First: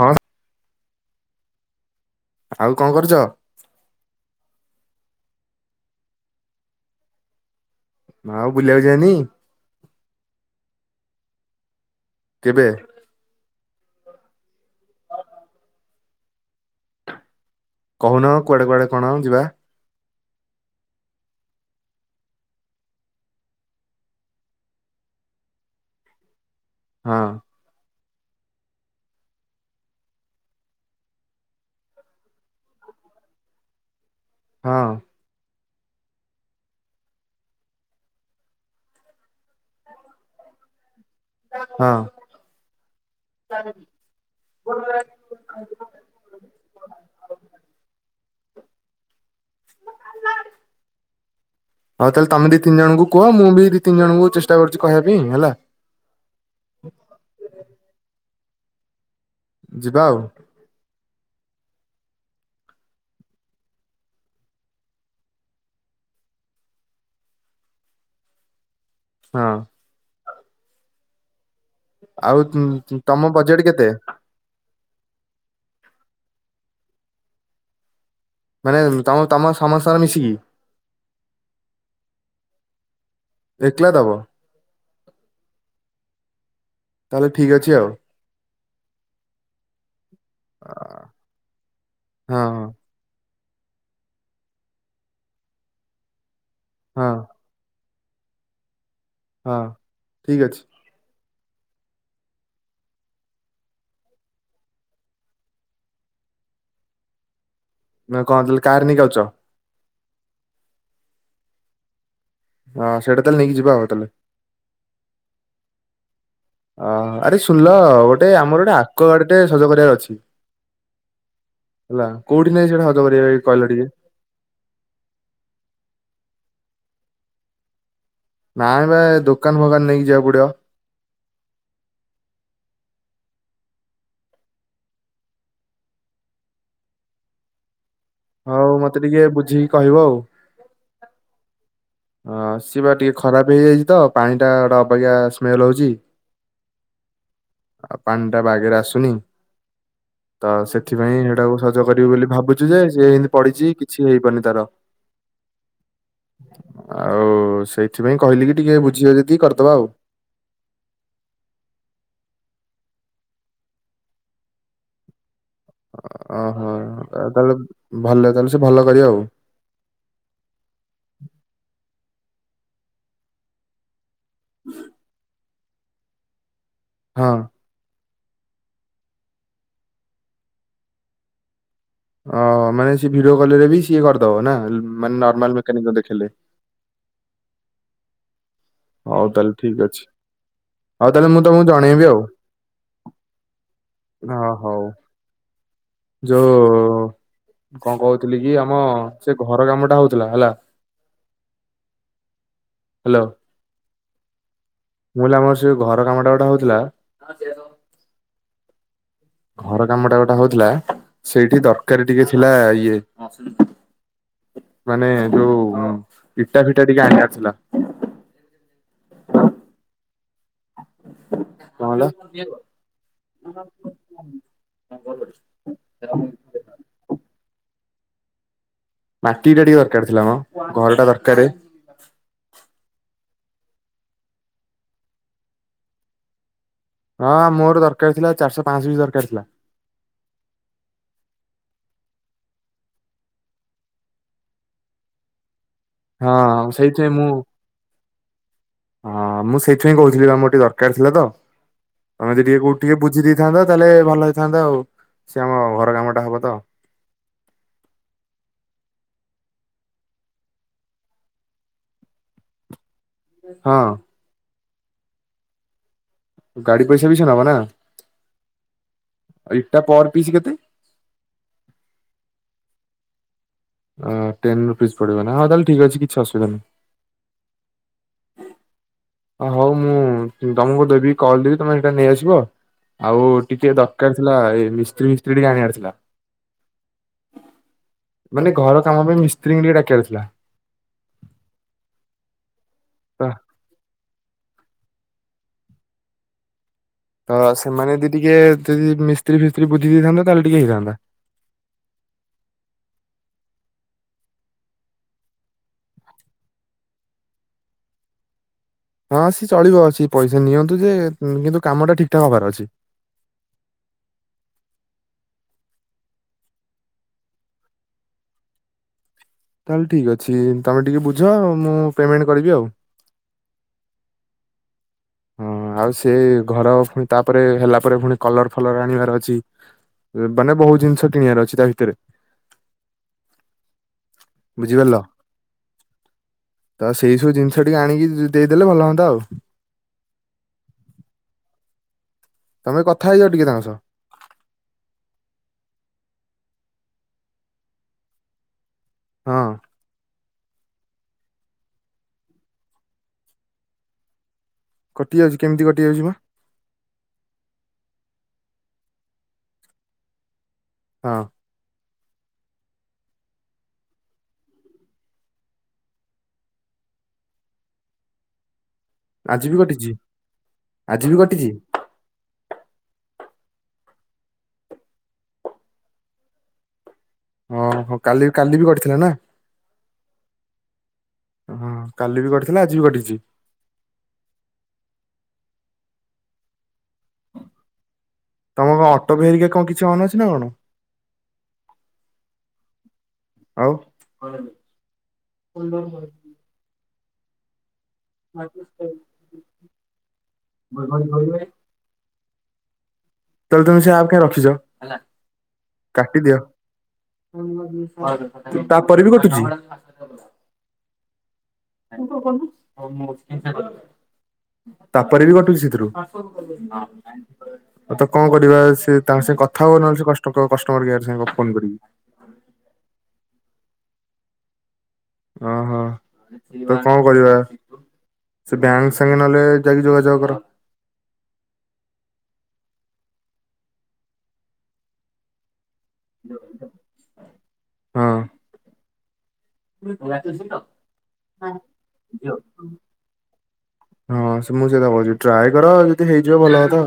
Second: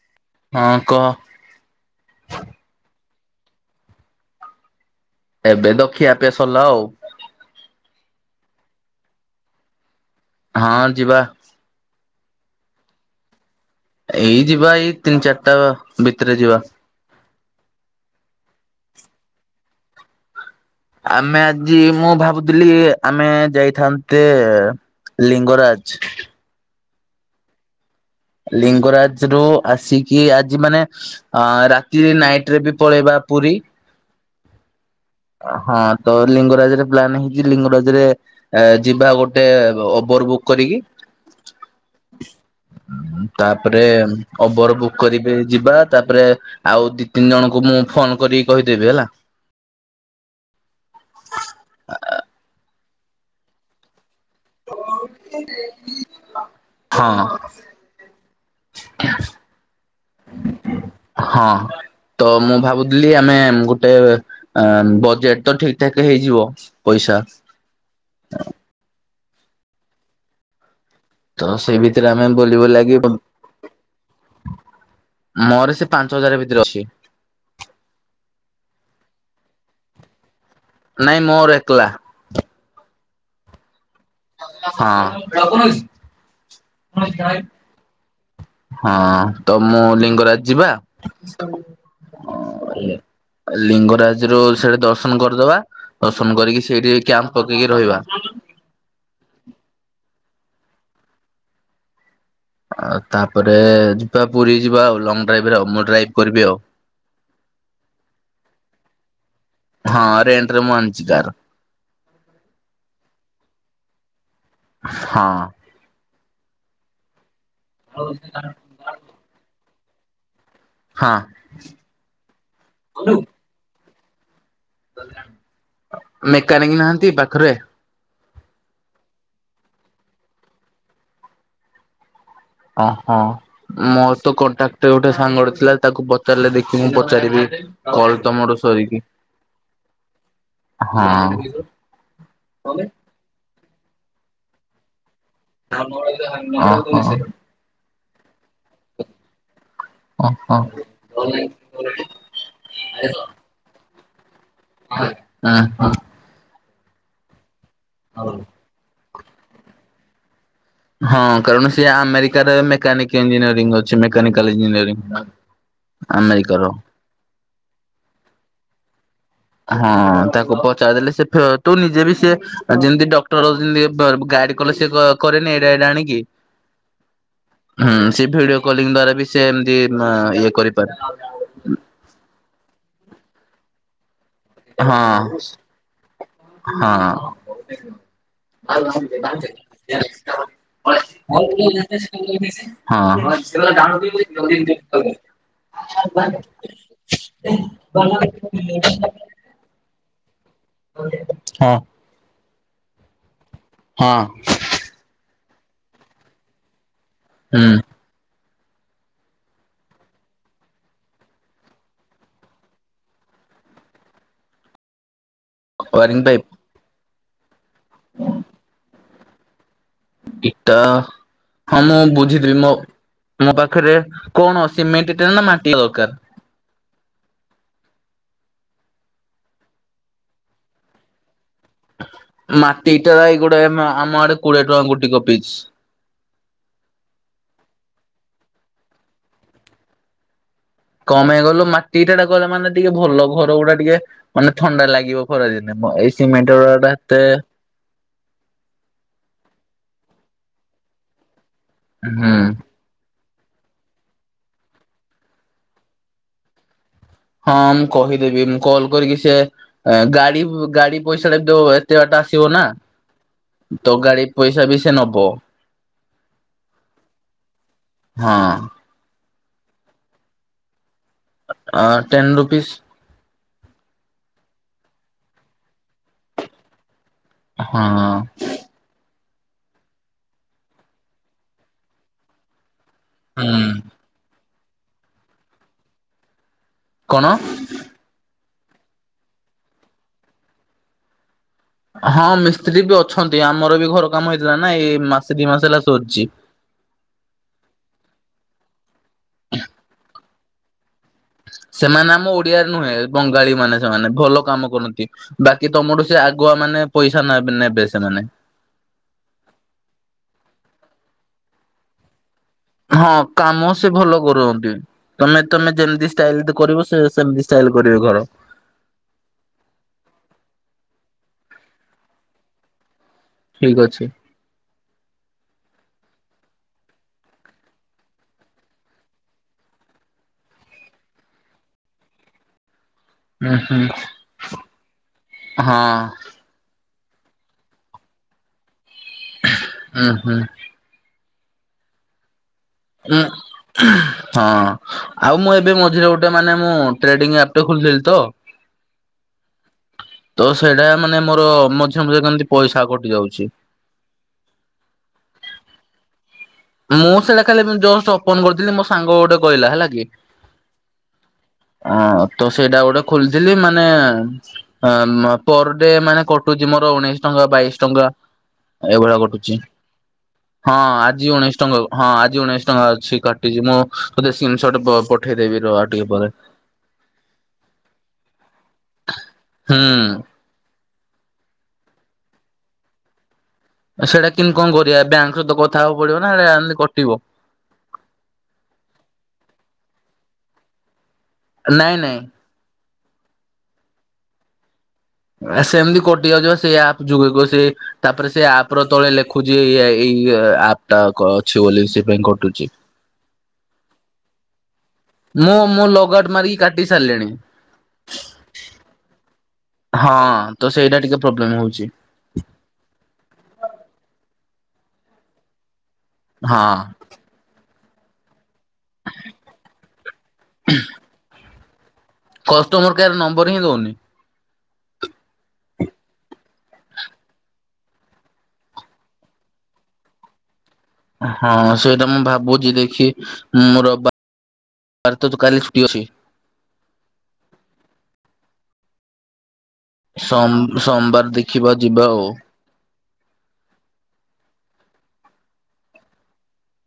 ହଁ ହଁ କହ। ଆଉ କଣ କରୁଛ? ଏବେ ତ ଖିଆ ପିଆ ସରିଲା ଆଉ। ଆଉ ବୁଲିବାକୁ ଯିବାନି? ହଁ ଯିବା। କେବେ? ଏଇ ଯିବା ଏଇ ତିନି ଚାରିଟା ଭିତରେ ଯିବା। କହୁନ କୁଆଡେ କୁଆଡେ କଣ ଯିବା? ଆମେ ଆଜି ମୁଁ ଭାବୁଥିଲି ଆମେ ଯାଇଥାନ୍ତେ ଲିଙ୍ଗରାଜ। ହଁ। ଲିଙ୍ଗରାଜ ରୁ ଆସିକି ଆଜି ମାନେ ଅ ରାତିରେ ନାଇଟ ରେ ବି ପଳେଇବା ପୁରୀ। ହଁ। ଅ ହଁ ତ ଲିଙ୍ଗରାଜରେ ପ୍ଲାନ୍ ହେଇଚି ଲିଙ୍ଗରାଜରେ ଏ ଯିବା ଗୋଟେ ଓବର ବୁକ୍ କରିକି ହଁ ତାପରେ ଓବର ବୁକ୍ କରିବି ଯିବା, ତାପରେ ଆଉ ଦି ତିନି ଜଣଙ୍କୁ ମୁଁ ଫୋନ କରିକି କହିଦେବି ହେଲା। [inaudible] ହଉ ତାହେଲେ ତମେ ଦି ତିନି ଜଣଙ୍କୁୁ କୁହ, ମୁଁ ବି ଦି ତିିନି ଜଣଙ୍କୁ ଚେଷ୍ ହଁ। ଯିବା ଆଉ। ହଁ। ତ ମୁଁ ଭାବୁଥିଲି ଆମେ ଗୋଟେ, ଏଁ ବଜେଟ ତ ଠିକ ଠାକ ହେଇଯିବ ପଇସା। ହଁ। ତ ସେଇ ଭିତରେ ଆମେ ଆଉ ଉଁ, ବୁଲିବୁଲାକି ପ ତମ ବଜେଟ କେତେ? ମୋର ସେ ପାଞ୍ଚ ହଜାର ଭିତରେ ଅଛି। ମାନେ ତମ ତମ ସମସ୍ତଙ୍କର ମିଶିକି? ନାଇଁ ମୋର ଏକଲା। ଏକଲା ଦବ? ହଁ। ଅଛିି ଆଉ। ହଁ, ତ ମୁଁ ଲିଙ୍ଗରାଜ ଯିବା ହଁ ହଁ ଅ ଲିଙ୍ଗରାଜରୁ ସେଠି ଦର୍ଶନ କରିଦବା, ଦର୍ଶନ କରିକି ସେଇଠି ଏଇ ହଁ କ୍ୟାମ୍ପ ପକେଇକି ରହିବା। ହଁ, ଠିକ୍ ଅଛି। ଆଉ ତାପରେ ଯିବା ପୁରୀ ଯିବା ଆଉ, ଲଙ୍ଗ ଡ୍ରାଇଭରେ ଆଉ, ମୁଁ ଡ୍ରାଇଭ୍ କରିବି ଆଉ। ନା କଣ ତାହେଲେ କାର ନେଇକି ଆଉଛ? ହଁ, ରେଣ୍ଟରେ ମୁଁ ଆଣିଚି କାର୍। ହଁ ସେଟା ତାହେଲେ ନେଇକି ଯିବା ଆଉ ତାହେଲେ। ହଁ। ଅହ, ଆରେ ଶୁଣିଲ, ଗୋଟେ ଆମର ଗୋଟେ ଆକ୍ୱାଗାର୍ଡଟେ ସଜ କରିବାର ଅଛି ହଁ ହେଲା, କୋଉଠି ନେଇକି ସେଇଟା ସଜ କରିବା ଭାଇ କହିଲ ଟିକେ? ମେକାନିକ୍ ନାହାଁନ୍ତି ପାଖରେ? ନାଇଁ ବା, ଏଇ ଦୋକାନ ଫୋକାନ ନେଇକି ଯିବାକୁ ପଡିବ। ଆ ହା। ମୋର ତ କଣ୍ଟାକ୍ଟରେ ଗୋଟେ ସାଙ୍ଗଟେ ଥିଲା ଯେ ତାକୁ ପଚାରିଲେ ଦେଖି ମୁଁ ପଚାରିବି, କଲ୍ ତମର ହଉ ମତେ ସରିକି, ଟିକେ ବୁଝିକି କହିବ ଆଉ ହଁ। ହଁ ସିଏ ବା ଟିକେ ଖରାପ ହେଇଯାଇଛି ତ, ପାଣିଟା ଗୋଟେ ଅବାଗିଆ ସ୍ମେ ଓହୋ। ଆଉ ପାଣିଟା ବାଗେରେ ଆସୁନି, ତ ଓହୋ। ସେଥିପାଇଁ ସେଟାକୁ ସ ସଜ କରିବୁ ବୋଲି ଭାବୁଛୁ ଯେ, ସେ ଏମତି ପଡିିଛି କିଛି ହେଇପାରୁନି ତାର। ହ ଆଁ, ହଁ। ଆଉ ସେଇଥିପାଇଁ କହିଲି କି ଟିକେ ବୁଝିବେ ଯଦି କରିଦବା ଆଉ। ହଁ, କାରଣ ସିଏ ଆମେରିକାରେ ମେକାନିକ ଇଞ୍ଜିନିୟରିଂ ଅଛି, ମେକାନିକାଲ ଇଞ୍ଜିନିୟରିଂ। ଆମେରିକାର। ଓହୋ। ଆଉ ତାହେଲେ ଭଲ ତାହେଲେ ସେ ଭଲ କରିବେ ଆଉ। ହଁ। ତାକୁ ପଚାରଦେଲେ, ସେ ଫେ ତୁ ନିଜେ ବି ସେ ଯେମତି ଡକ୍ଟର ଯେମତି ଏ ବୁ ଗାଇଡ୍ କଲେ ସେ କ-କରେନି ଏଇଟା ଏଇଡା ଆଣିକି। ହଁ। ହୁଁ। ସିଏ ଭିଡିଓ କଲିଙ୍ଗ ଦ୍ଵାରା ବି ସେ ଏମତି ନା ଇଏ କରିପାରେ। ଓ ମାନେ ସିଏ ଭିଡିଓ କଲରେ ବି ସିଏ କରିଦବ ନା? ହଁ ମାନେ ନର୍ମାଲ ମେକାନିକକୁ ଦେଖେଇଲେ। ହଉ ତାହେଲେ ହଁ। ଠିକ ଅଛି। ହଉ ତାହେଲେ ମୁଁ ତମକୁ ଜଣେଇବି ଆଉ। ହଁ। ଯୋଉ କଣ କହୁଥିଲି କି, ଆମ ସେ ଘର କାମଟା ହଉଥିଲା ହେଲା। ହଁ। ହ୍ୟାଲୋ। ହଁ। ମୁଁ କହିଲି ଆମର ସେ ଘର କାମଟା ଗୋଟେ ହଉଥିଲା। ହୁଁ। ଘର କାମ ଟା ଗୋଟେ ହଉଥିଲା ସେଇଠି ଦରକାରୀ ଟିକେ ଥିଲା ଇଏ- ମାନେ ଯୋଉ ପାଇପ୍ ଇଟା ଫିଟା ଟିକେ ଆଣିବାର ଥିଲା। କି। ତ ହଁ କଣ ମୁଁ ହେଲା ବୁଝିଦେବିି ମୋ ମୋ ପାଖରେ କଣ ସିମେଣ୍ଟ ଇଟା ନା ମା। ଟି ଲକାର। ମାଟି ଇଟା ଟିକେ ଦରକାର ଥିଲା ମ ଘର ଟା ଦରକାର। ମାଟି ଇଟା ଏଇ ଗୋଟେ ଆମ ଆଡେ କୋଡିଏ ଟଙ୍କା ଗୋଟ କ ପିଚ। ହଁ ମୋର ଦରକାର ଥିଲା ଚାରିଶହ ପାଞ୍ଚଶ ପିସ୍ ଦରକାର ଥିଲା। କମେଇ କଲୁ ମାଟି ଇଟା ଟା ଗଲେ ମାନେ ଟିକେ ଭଲ ଘର ଗୁଡା ଟିକେ ମାନେ ଥଣ୍ଡା ଲାଗିବ। ଖରାଦିନେ ଏଇ ହଁ ସିମେଣ୍ଟର ଟା ସେଇଥିପାଇଁ ଏତେ ମୁଁ ହଁ ମୁଁ ସେଇଥିପାଇଁ କହୁଥିଲି ବା ମୋର ଟିକେ ଦରକାର ଥିଲା ତ। ତମେ ହୁଁ ଯଦି ଟିକେ କୋଉଠି ଟିକେ ବୁଝି ଦେଇଥାନ୍ତ ତାହେଲେ ଭଲ ହେଇଥାନ୍ତା ଆଉ ସିଏ ଆମ ଘର କାମ ଟା ହବ ତ। ହଁ ମୁଁ କହିଦେବି ମୁଁ କଲ କରିକି ସେ। ଗାଡି ଗାଡି ପଇସା ଟା ଦ ଏତେ ବାଟ ଆସିବ ନା। ହଁ ତ ଗାଡି ପଇସା ବି ସେ ନବ। ଗାଡି ପଇସା ବି ସେ ନବ ନା ହଁ। ଆଉ ଇଟା ପର ପିସ୍ କେତେ? ଅ ଟେନ୍ ରୁପିସ୍। ଅଁ ଟେନ ରୁପିସ ପଡିବ ନା ହଁ ତାହେଲେ ଠିକ ଅଛି କିଛି ଅସୁବିଧା ନାହିଁ। ହଁ। ହ ହଉ ମୁଁ ତମକୁ ଦେବି କଲ ଦେବି ତମେ ସେଇଟା ନେଇଆସିବ ଆଉ ହୁଁ ଟିକେ ଦ ଦରକାର ଥିଲା ଏଇ ମିସ୍ତ୍ରୀ ଫିସ୍ତ୍ରୀ ଟିକ ଆଣିବାର ଥିଲା। କଣ। ମାନେ ଘର କାମ ପାଇଁ ମିସ୍ତ୍ରୀଙ୍କୁ ଟିକେ ଡାକିବାର ଥିଲା। ହଁ ମିସ୍ତ୍ରୀ ବି ତ ଅଛନ୍ତି ଆମର ବି ଘର କାମ ହେଇଥିଲା ନା ଏଇ ମାସେ ଦି ମାସ ହେଲା ସରିଛି। ତ ସେମାନେ ଯଦି ଟିକେ ଯଦି ମିସ୍ତ୍ରୀ ଫିସ୍ତ୍ରୀ ବୁଝି ଦେଇଥାନ୍ତ ତାହେଲେ ଟିକେ ହେଇଥାନ୍ତା। ସେମାନେ ଆମ ଓଡିଆରେ ନୁହେଁ ବଙ୍ଗାଳୀ ମାନେ ସେମାନେ ଭଲ କାମ କରନ୍ତି। ବାକି ତମଠୁ ସେ ଆଗୁଆ ମାନେ ପଇସା ନ ନେବେ ସେମାନେ। ହଁ ସିଏ ଚଳିବ ଅଛି ପଇସା ନିଅନ୍ତୁ ଯେ କିନ୍ତୁ କାମଟା ଠିକ୍ ଠାକ ହବାର ଅଛି। ହଁ କାମ ସେ ଭଲ କରୁଛନ୍ତି। ତମେ ତମେ ଯେମିତି ଷ୍ଟାଇଲ ରେ ଦ କରିବ ସେ ସେମିତି ଷ୍ଟାଇଲ କରିବେ ଘର। ତାହେଲେ ଠିକ୍ ଅଛି ତୁମେ ଟିକେ ବୁଝ ମୁଁ ପେମେଣ୍ଟ କରିବି ଆଉ। ଠିକ ଅଛି। ହଁ ଆଉ ସେ ଘର ପୁଣି ତାପରେ ହେଲା ପରେ ପୁଣି କଲର ଫଲର ଆଣିବାର ଅଛି। ମାନେ ବହୁତ ଜିନିଷ କିଣିବାର ଅଛି ତା ଭିତରେ। ହୁଁ ହୁଁ। ବୁଝିପାରିଲ ହଁ ତ ସେଇ ସବୁ ଜିନିଷ ଟିକେ ଆଣିକି ଦେଇଦେଲେ ଭଲ ହୁଅନ୍ତା ଆଉ। ହୁଁ ହୁଁ। ତମେ କଥା ଉଁ ହେଇଯାଅ ଟିକେ ତାଙ୍କ ସହ। ହଁ ଆଉ ମୁଁ ଏବେ ମଝିରେ ଗୋଟେ ମାନେ ମୁଁ ଟ୍ରେଡିଙ୍ଗ ଆପ୍ ଟା ଖୋଲିଥିଲି ତ ହଁ ତ ସେଇଟା ମାନେ ମୋର ମଝିରେ ମଝିରେ ଏମିତି ପଇସା କଟି ଯାଉଛି। [inaudible] କଟିଯାଉଛି କେମିତି କଟିଯାଉଛି ବା। ମୁଁ ସେଇଟା ଖାଲି ଜଷ୍ଟ ଓପନ କରିଥିଲି ମୋ ସାଙ୍ଗ ଗୋଟେ କହିଲା ହେଲା କି। ହଁ। ଅ ତ ସେଇଟା ଗୋଟେ ଖୋଲିଥିଲି ମାନେ ଆଃ ପର ଡେ ମାନେ କଟୁଛି ମୋର ଉଣେଇଶି ଟଙ୍କା ବାଇଶି ଟଙ୍କା। ଏଭଳିଆ ଆଜି କଟୁଛି ବି କଟିଛି ହଁ ବି ଆଜି କଟିଛି ଉଣେଇଶି ଟଙ୍କା। ହଁ ଆଜି ଉଣେଇଶ ଟଙ୍କା ଅଛି କାଟିଛି ମୁଁ ତତେ ସ୍କ୍ରିନ ସର୍ଟ ପଠେଇଦେବି ର ଆଉ ଟିକେ ପରେ। ଓହୋଃ କାଲି କାଲି ବି କଟିଥିଲା ନା। ହୁଁ ହଁ କାଲି ବି କଟିଥିଲା ଆଜି ବି କଟିଛି। ସେଇଟା କି କଣ କରିବା ବ୍ୟାଙ୍କ ସହିତ କଥା ହବକୁ ପଡିବ ନା ସେଟା ଏମିତି କଟିବ। ତମ କଣ ଅଟୋ ଭେରିକା କଣ କିଛି ଅନ ଅଛି ନା କଣ? ନାଇଁ ନାଇଁ। ଆଉ ଆ ସେମିତି କଟି ଯାଉଛି ସେ ଆପ ଯୁଗକୁ ସେ ତାପରେ ସେ ଆପ ର ତଳେ ଲେଖୁଛି ଏଇ ଆପ୍ ଟା କ ଅଛି ବୋଲି ସେ ପାଇଁ କଟୁଛି। ତାହେଲେ ତମେ ସେଇ ଆପ କାଇଁ ରଖିଛ ହେଲା [unintelligible] ମୁଁ ମୁଁ ଲଗଆଉଟ୍ କାଟିଦିଅ ମାରିକି କାଟି ସାରିଲିଣି [unintelligible] ତାପରେ ବି କଟୁଛି? ହଁ ତ ସେଇଟା ଟିକେ ପ୍ରୋବ୍ଲେମ ହଉଛି। ତାପରେ ବି କଟୁଛି ସେଥିରୁ। ଆଉ ହଁ ତ କଣ କରିବା। ସେ ତାଙ୍କ ସେ କଥା ହୁଅନ ନହେଲେ ସେ କଷ୍ଟକ କଷ୍ଟମର କେୟାର ସାଙ୍ଗ ଗ ଫୋନ କରିକି। କଷ୍ଟମର କେୟାର ନମ୍ବର ହିଁ ଦେଉନି। ଓହୋ ହଁ [unintelligible] ତ କଣ କରିବା ସେ ବ୍ୟାଙ୍କ ସାଙ୍ଗେ ନହେଲେ ଯାଇକି ଯୋଗାଯୋଗ କର। ହଁ ସେଇଟା ମୁଁ ଭାବୁଛି ଦେଖି ମୁଁ ରବି [unintelligible] ତ କାଲି ଛୁଟି ଅଛି। [unintelligible] ହଁ ସ-ସମବାର ଦେଖିବା ଯିବା ଆଉ। ହଁ ସେ ମୁଁ ସେ [unintelligible] ଟ୍ରାଏ କର ଯଦି ହେଇଯିବ ଭଲ କଥା।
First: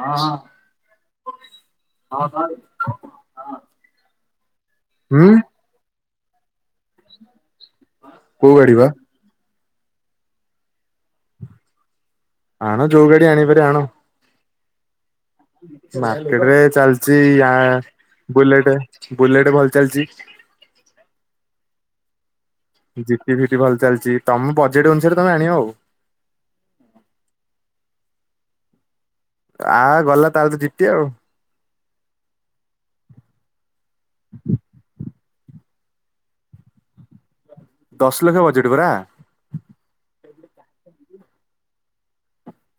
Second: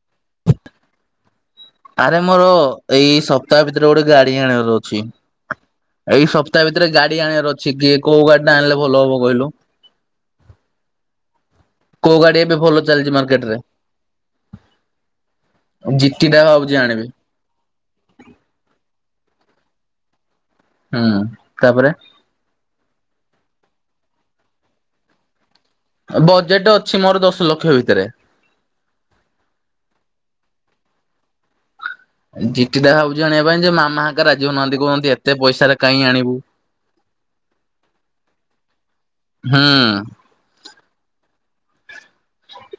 ହଁ ହଁ। ଆରେ ମୋର ଏଇ ସପ୍ତାହ ଭିତରେ ଗୋଟେ ଗାଡି ଆଣିବାର ଅଛି। ହୁଁ। ଏଇ ସପ୍ତାହ ଭିତରେ ଗାଡି ଆଣିବାର ଅଛି କିଏ କୋଉ ଗାଡି ଟା ଆଣିଲେ ଭଲ ହବ କହିଲୁ? କୋଉ ଗାଡି ଏବେ ଆଣ ଭଲ ଯୋଉ ଚାଲିଛି ଗାଡି ମାର୍କେଟରେ? ଆଣିପାରେ ଜିଟି ଟା ମାର୍କେଟରେ ଭାବୁଛି ଆଣିବି। ଚାଲିଛି ଆ ବୁଲେଟ ବୁଲେଟ ଭଲ ଚାଲିଛି। ହୁଁ ତାପରେ ଜି ଟି ଫି ଟି ଭଲ ଚାଲିଛି ତମ ବଜେଟ୍ ଅନୁସାରେ ତମେ ଆଣିବ ଆଉ। ବଜେଟ ଅଛି ମୋର ଦଶ ଲକ୍ଷ ଭିତରେ। ଆ ଗଲା ତାହେଲେ ତ ଜି ଟି ଆଉ। ଜି ଟି ଟା ଭାବୁଛି ଆଣିବା ପାଇଁ ଯେ ମାମା ହେରିକା ରାଜିି ହଉ ନାହାନ୍ତି କହୁଛନ୍ତି ଏତେ ପଇସା କାହିଁ ଆଣିବୁ? [inaudible] ଦଶ ଲକ୍ଷ ବଜେଟ୍ ପରା। ହଁ।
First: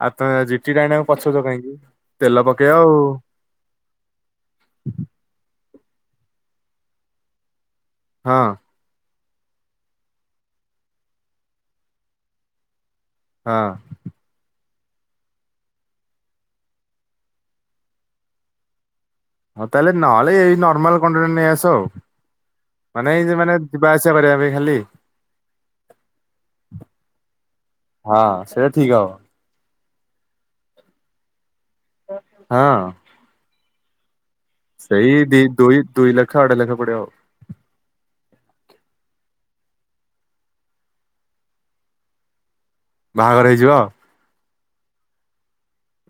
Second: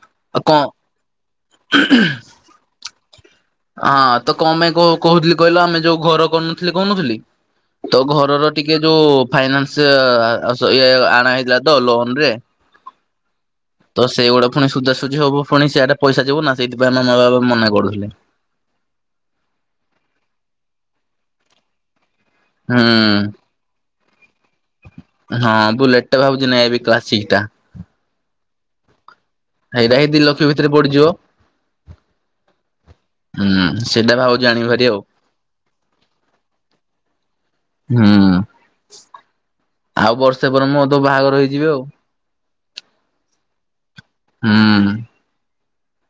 ଆଉ ତମେ ଜିଟି ଟା ଆଣିବାକୁ ପଛାଉଚ କାହିଁକି ତେଲ ପକେଇବ ଆଉ। ହଁ ତ କଣ ପାଇଁ କୋ-କୋହୁଥିଲି କହିଲ ଆମେ ଯୋଉ ଘର କରନଥିଲି କହୁନଥିଲି ତ ହଁ ଘରର ଟିକେ ଟିକେ ଯୋଉ ଫାଇନାନ୍ସ ସ ଇଏ ଆଣା ହେଇଥିଲା ତ ଲୋନ୍ ରେ ହଁ। ତ ସେଇଗୁଡା ପୁଣି ସୁଝାସୁଝି ହବ ପୁଣି ସିଆଟେ ପଇସା ଯିବ ନା ସେଇଥି ପାଇଁ ମାମା ବାବା ମନା କରୁଥିଲେ। ହଁ ତାହେଲେ ନହେଲେ ଏଇ ନର୍ମାଲ କଣ୍ଡିନ ନେଇ ଆସ ଆଉ ମାନେ ହୁଁ ଏଇ ଯେ ମାନେ ଯିବା ଆସିବା କରିବା ପାଇଁ ଖାଲି। ହଁ ବୁଲେଟେ ଭାବୁଛି ନେଇଁ ଆଇବି କ୍ଲାସିକ ଟା। ହଁ ସେଇଟା ଠିକ୍ ହବ। ଏଇଟା ହି ଦିଲକ୍ଷ ଭିତରେ ପଡିଯିବ। ହଁ ଅଁ। ହୁଁ, ସେଟା ଭାବ୍ ସେଇ ଦି ଦୁଇ ଦୁଇ ଲକ୍ଷ ଢେଇ ଲକ୍ଷ ପଡିବ ଆଉ। ହୁଁ ଆଉ ବର୍ଷେ ପରେ ମୁଁ ତ ବାହାଘର ହେଇଯିବି ଆଉ। ବାହାଘର ହେଇଯିବ? ହୁଁ ଉଁ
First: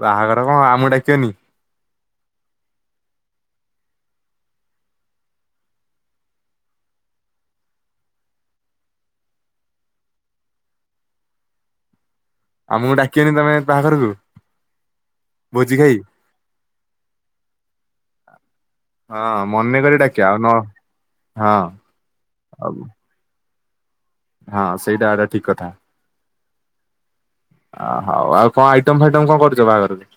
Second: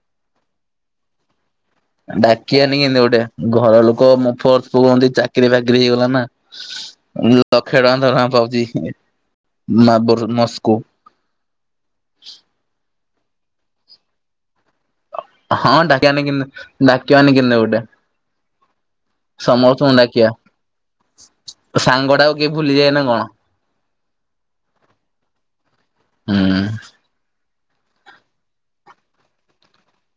ବାହାଘର ହବ, ଆମକୁ ଡାକିବନି? ଡାକି ଆନି କେମତି ଗୋଟେ, ଘର ଲୋକ [unintelligible] ଚାକିରି ଫାକିରି ହେଇଗଲା ନା ଲକ୍ଷେ ଟଙ୍କା ଦରମା ପାଉଚି, ମା [unintelligible] ମସ୍କୁୋ। ଆମକୁ ଡାକିବନି ତମେ ବାହାଘରକୁ? ହଁ ଭୋଜି ଖାଇ। ଡାକିବା କେମିତି, ଡାକିବା ନି କେମିତି ଗୋଟେ। [inaudible] ମନେ ସମସ୍ତଙ୍କୁ କରି ଡାକିବା, ଆଉ ନ ହଁ ସାଙ୍ଗ ଟା କୁ କିଏ ଆଉ ଭୁଲିଯାଏ ନା କଣ? [inaudible] ହଁ ସେଇଟା ଏଟା ଠିକ୍ କଥା। ହୁଁ ଉଁ ଅ ହଉ ଆଉ କଣ ଆଇଟମ ଫାଇଟମ କଣ କରୁଚ ବାହାଘରକୁ?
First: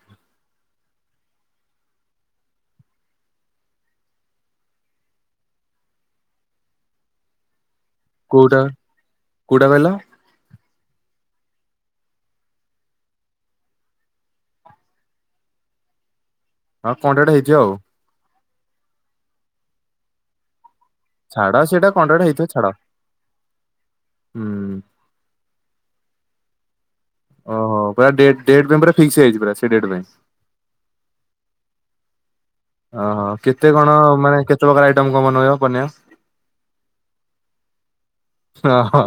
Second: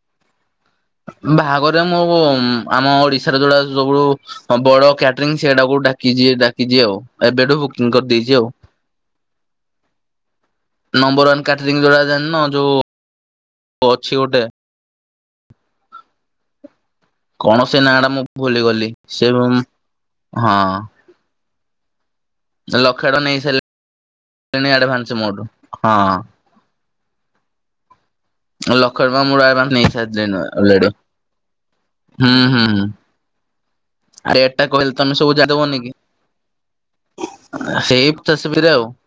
ବାହାଘର ମୁଁ ଆମ ଓଡିଶାରେ ଯୋଉଡା ସବୁୁ ହଁ ବଡ କ୍ୟାଟରିଂ ସେଇଟାକୁ ଡାକିଚି, ଡାକିଚି ଆଉ, ଏବେଠୁ ବୁକିଂ କ କୋଉଟା, କୋଉଟା କହିଲ? ନମ୍ବର ୱାନ୍ କାଟରିଙ୍ଗ ଯୋଉଟା ଜାଣିନ? ଯୋଉ ଅଛି ଗୋଟେ ଆଉ ଥଣ୍ଡାଟେ ହେଇଥିବ କଣ ସେ ନାଁ ଟା ମୁଁ ଭୁଲିଗଲି, ସେ ହଁ ଛାଡ ସେଟା କଣ୍ଡା ହେଇଥିବ। ଛାଡ। ଲକ୍ଷେ ଟଙ୍କା ନେଇ ସାରିଲେଣି ହୁଁ ଆଡଭାନ୍ସ ମୋଠୁ। ଓହୋ, ପୁରା ଡେଟ୍? ଡେଟ୍ ପାଇଁ ପୁରା ଲକ୍ଷେ ଫିକ୍ସ ଟଙ୍କା ହେଇଯାଇଛି ମୁଁଳା ପୁରା ସେ ଡେଟ୍ ନେଇ ପାଇଁ। ସାରିଚେ ଅଲରେଡି, ହୁଁ ହୁଁ। ଓହୋ, କେତେ କଣ? ମାନେ ରେଟ୍ କେତେ ଟା ପ୍ରକାର କହିଲେ ତମେ ଆଇଟମ କଣ ସବୁ ବନେଇବ ଜାଣିଦବନି କି ବନେଇବ? ସେଇ [unintelligible] ଆଉ। ଅ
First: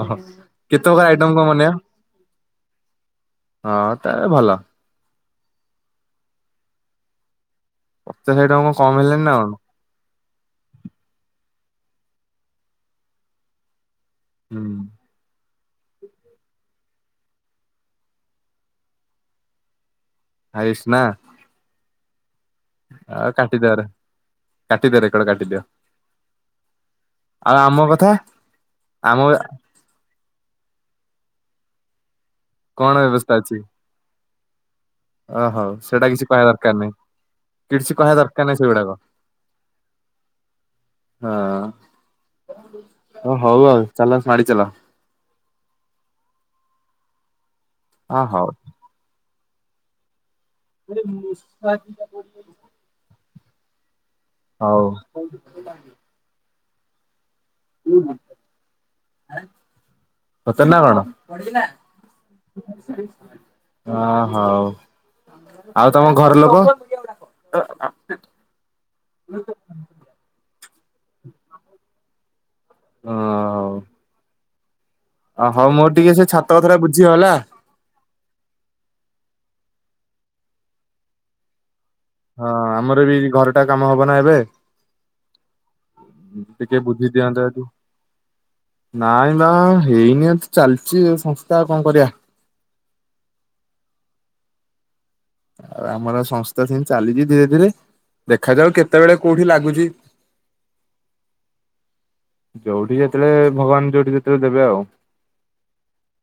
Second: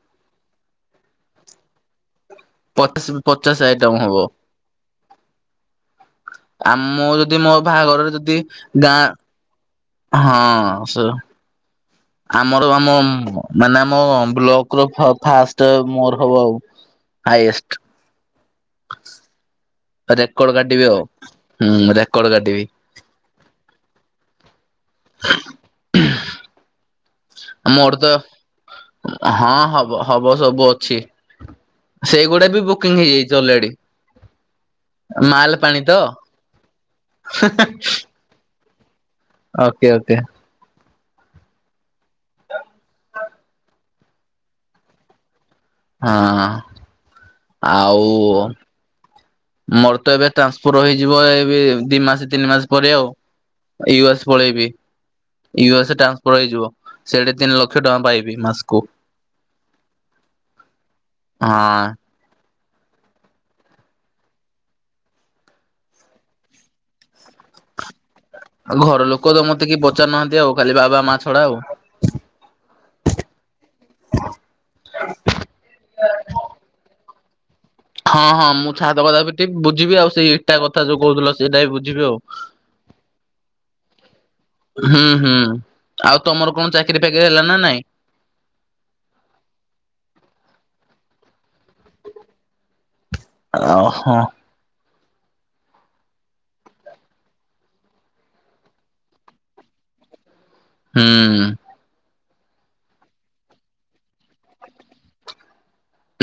ହ କେତେ ପ୍ରକାର ଆଇଟମ କଣ ବନେଇବ? ପଚାଶ, ପଚାଶ ହଁ ଆଇଟମ ହବ, ତାହେଲେ ଭଲ ଆମ ଯଦି ମୋ ବାହାଘରରେ ପଚାଶ ଯଦି ଆଇଟମ କଣ କମ ଗାଁ ହେଲାଣି ନା କଣ? ହଁ ସ ଆମର ଆମ ମାନେ ଆମ ହୁଁ ବ୍ଲକ୍ ର ଫ ଫାଷ୍ଟ ମୋର ହବ ଆଉ ହାଇଏଷ୍ଟେ। ରେକର୍ଡ ହାଇଏଷ୍ଟ କାଟିବି ନା ଆଉ, ହୁଁ ରେକର୍ଡ କାଟିବି। ଆ କାଟିଦିରେ କାଟିଦିରେ ରେକର୍ଡ କାଟିଦିଅ। ଆଉ ଆମ ମୋର କଥା ତ, ଆମ ହଁ ହବ। ହବ ସବୁ ଅଛି, ସେଇଗୁଡା ବି ବୁକିଂ କଣ ହେଇଯାଇଛି ବ୍ୟବସ୍ଥା ଅଛି? ଅଲରେଡି ମାଲ ଓହୋ, ପାଣି ତ? ସେଟା କିଛି କହିବା ଦରକାର ନାହିଁ। କିଛି କହିବା ଦରକାର ନାହିଁ ସେଇଗୁଡାକ। Okay okay. ହଁ, ହଉ ଆଉ, ଚାଲ ମାଡି ଚାଲ ହଁ ହଁ ଆଉ। ହଉ ମୋର ତ ଏବେ ଟ୍ରାନ୍ସଫର ହେଇଯିବ ଏବେ, ଦି ମାସ ତିନି ମାସ ପରେ ଆଉ। ୟୁଏସ୍ ପଳେଇବି, ହଉ ୟୁଏସ୍ ଟ୍ରାନ୍ସଫର ହେଇଯିବ, ସେଠି ତିନି ଲକ୍ଷ ଲକ୍ଷେ ଟଙ୍କା ପାଇବି ମାସ୍କୁ ସତରେ ନା କଣ? ହଁ। ହଁ, ହଉ। ଆଉ ତମ ଘର ଲୋକ? ଆଉ ଘର ଲୋକ ତ ମତେ କିଏ ପଚାରୁନାହାନ୍ତି, ଆଉ ଖାଲି ବାବା ମା ଛଡା ଆଉ। ହଁ। ଓ ହୋଉ ମୋର ଟିକେ ସେ ଛାତ କଥଟା ବୁଝିବ ହେଲା। ହଁ ହଁ ମୁଁ ଛାତ କଥା ପି ଟିକେ ବୁଝିବି ଆଉ ସେଇ ଇଟା କଥା ଯୋଉ କହୁଥିଲ ସେଇଟା ବି ବୁଝିବି ଆଉ। ହଁ ଆମର ବି ଘରଟା କାମ ହବ ନା ଏବେ। ହୁଁ ହୁଁ। ଆଉ ତମର କଣ ଟିକେ ଚାକିରି ବୁଝି ଫାକିରି ହେଲା ଦିଅନ୍ତ ନା ଯଦି ନାଇଁ? ନାଇଁ ବା ହେଇନି। ଏମିତି ଚାଲିଛି ସଂସ୍ଥା କଣ କରିବା। ଓହୋ। ଆଉ ଆମର ସଂସ୍ଥା ସେମିତି ଚାଲିଛି ଧୀରେ ଧୀରେ। ଦେଖାଯାଉ କେତେବେଳେ କୋଉଠି ଲାଗୁଛି। ହୁଁ। ଯୋଉଠି ଯେତେବେଳେ ଭଗବାନ ଯୋଉଠି ଯେତେବେଳେ ଦେବେ ଆଉ।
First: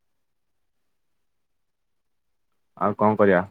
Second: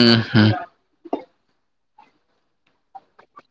ଉହୁଁ ହୁଁ। ଆଉ କଣ କରିବା?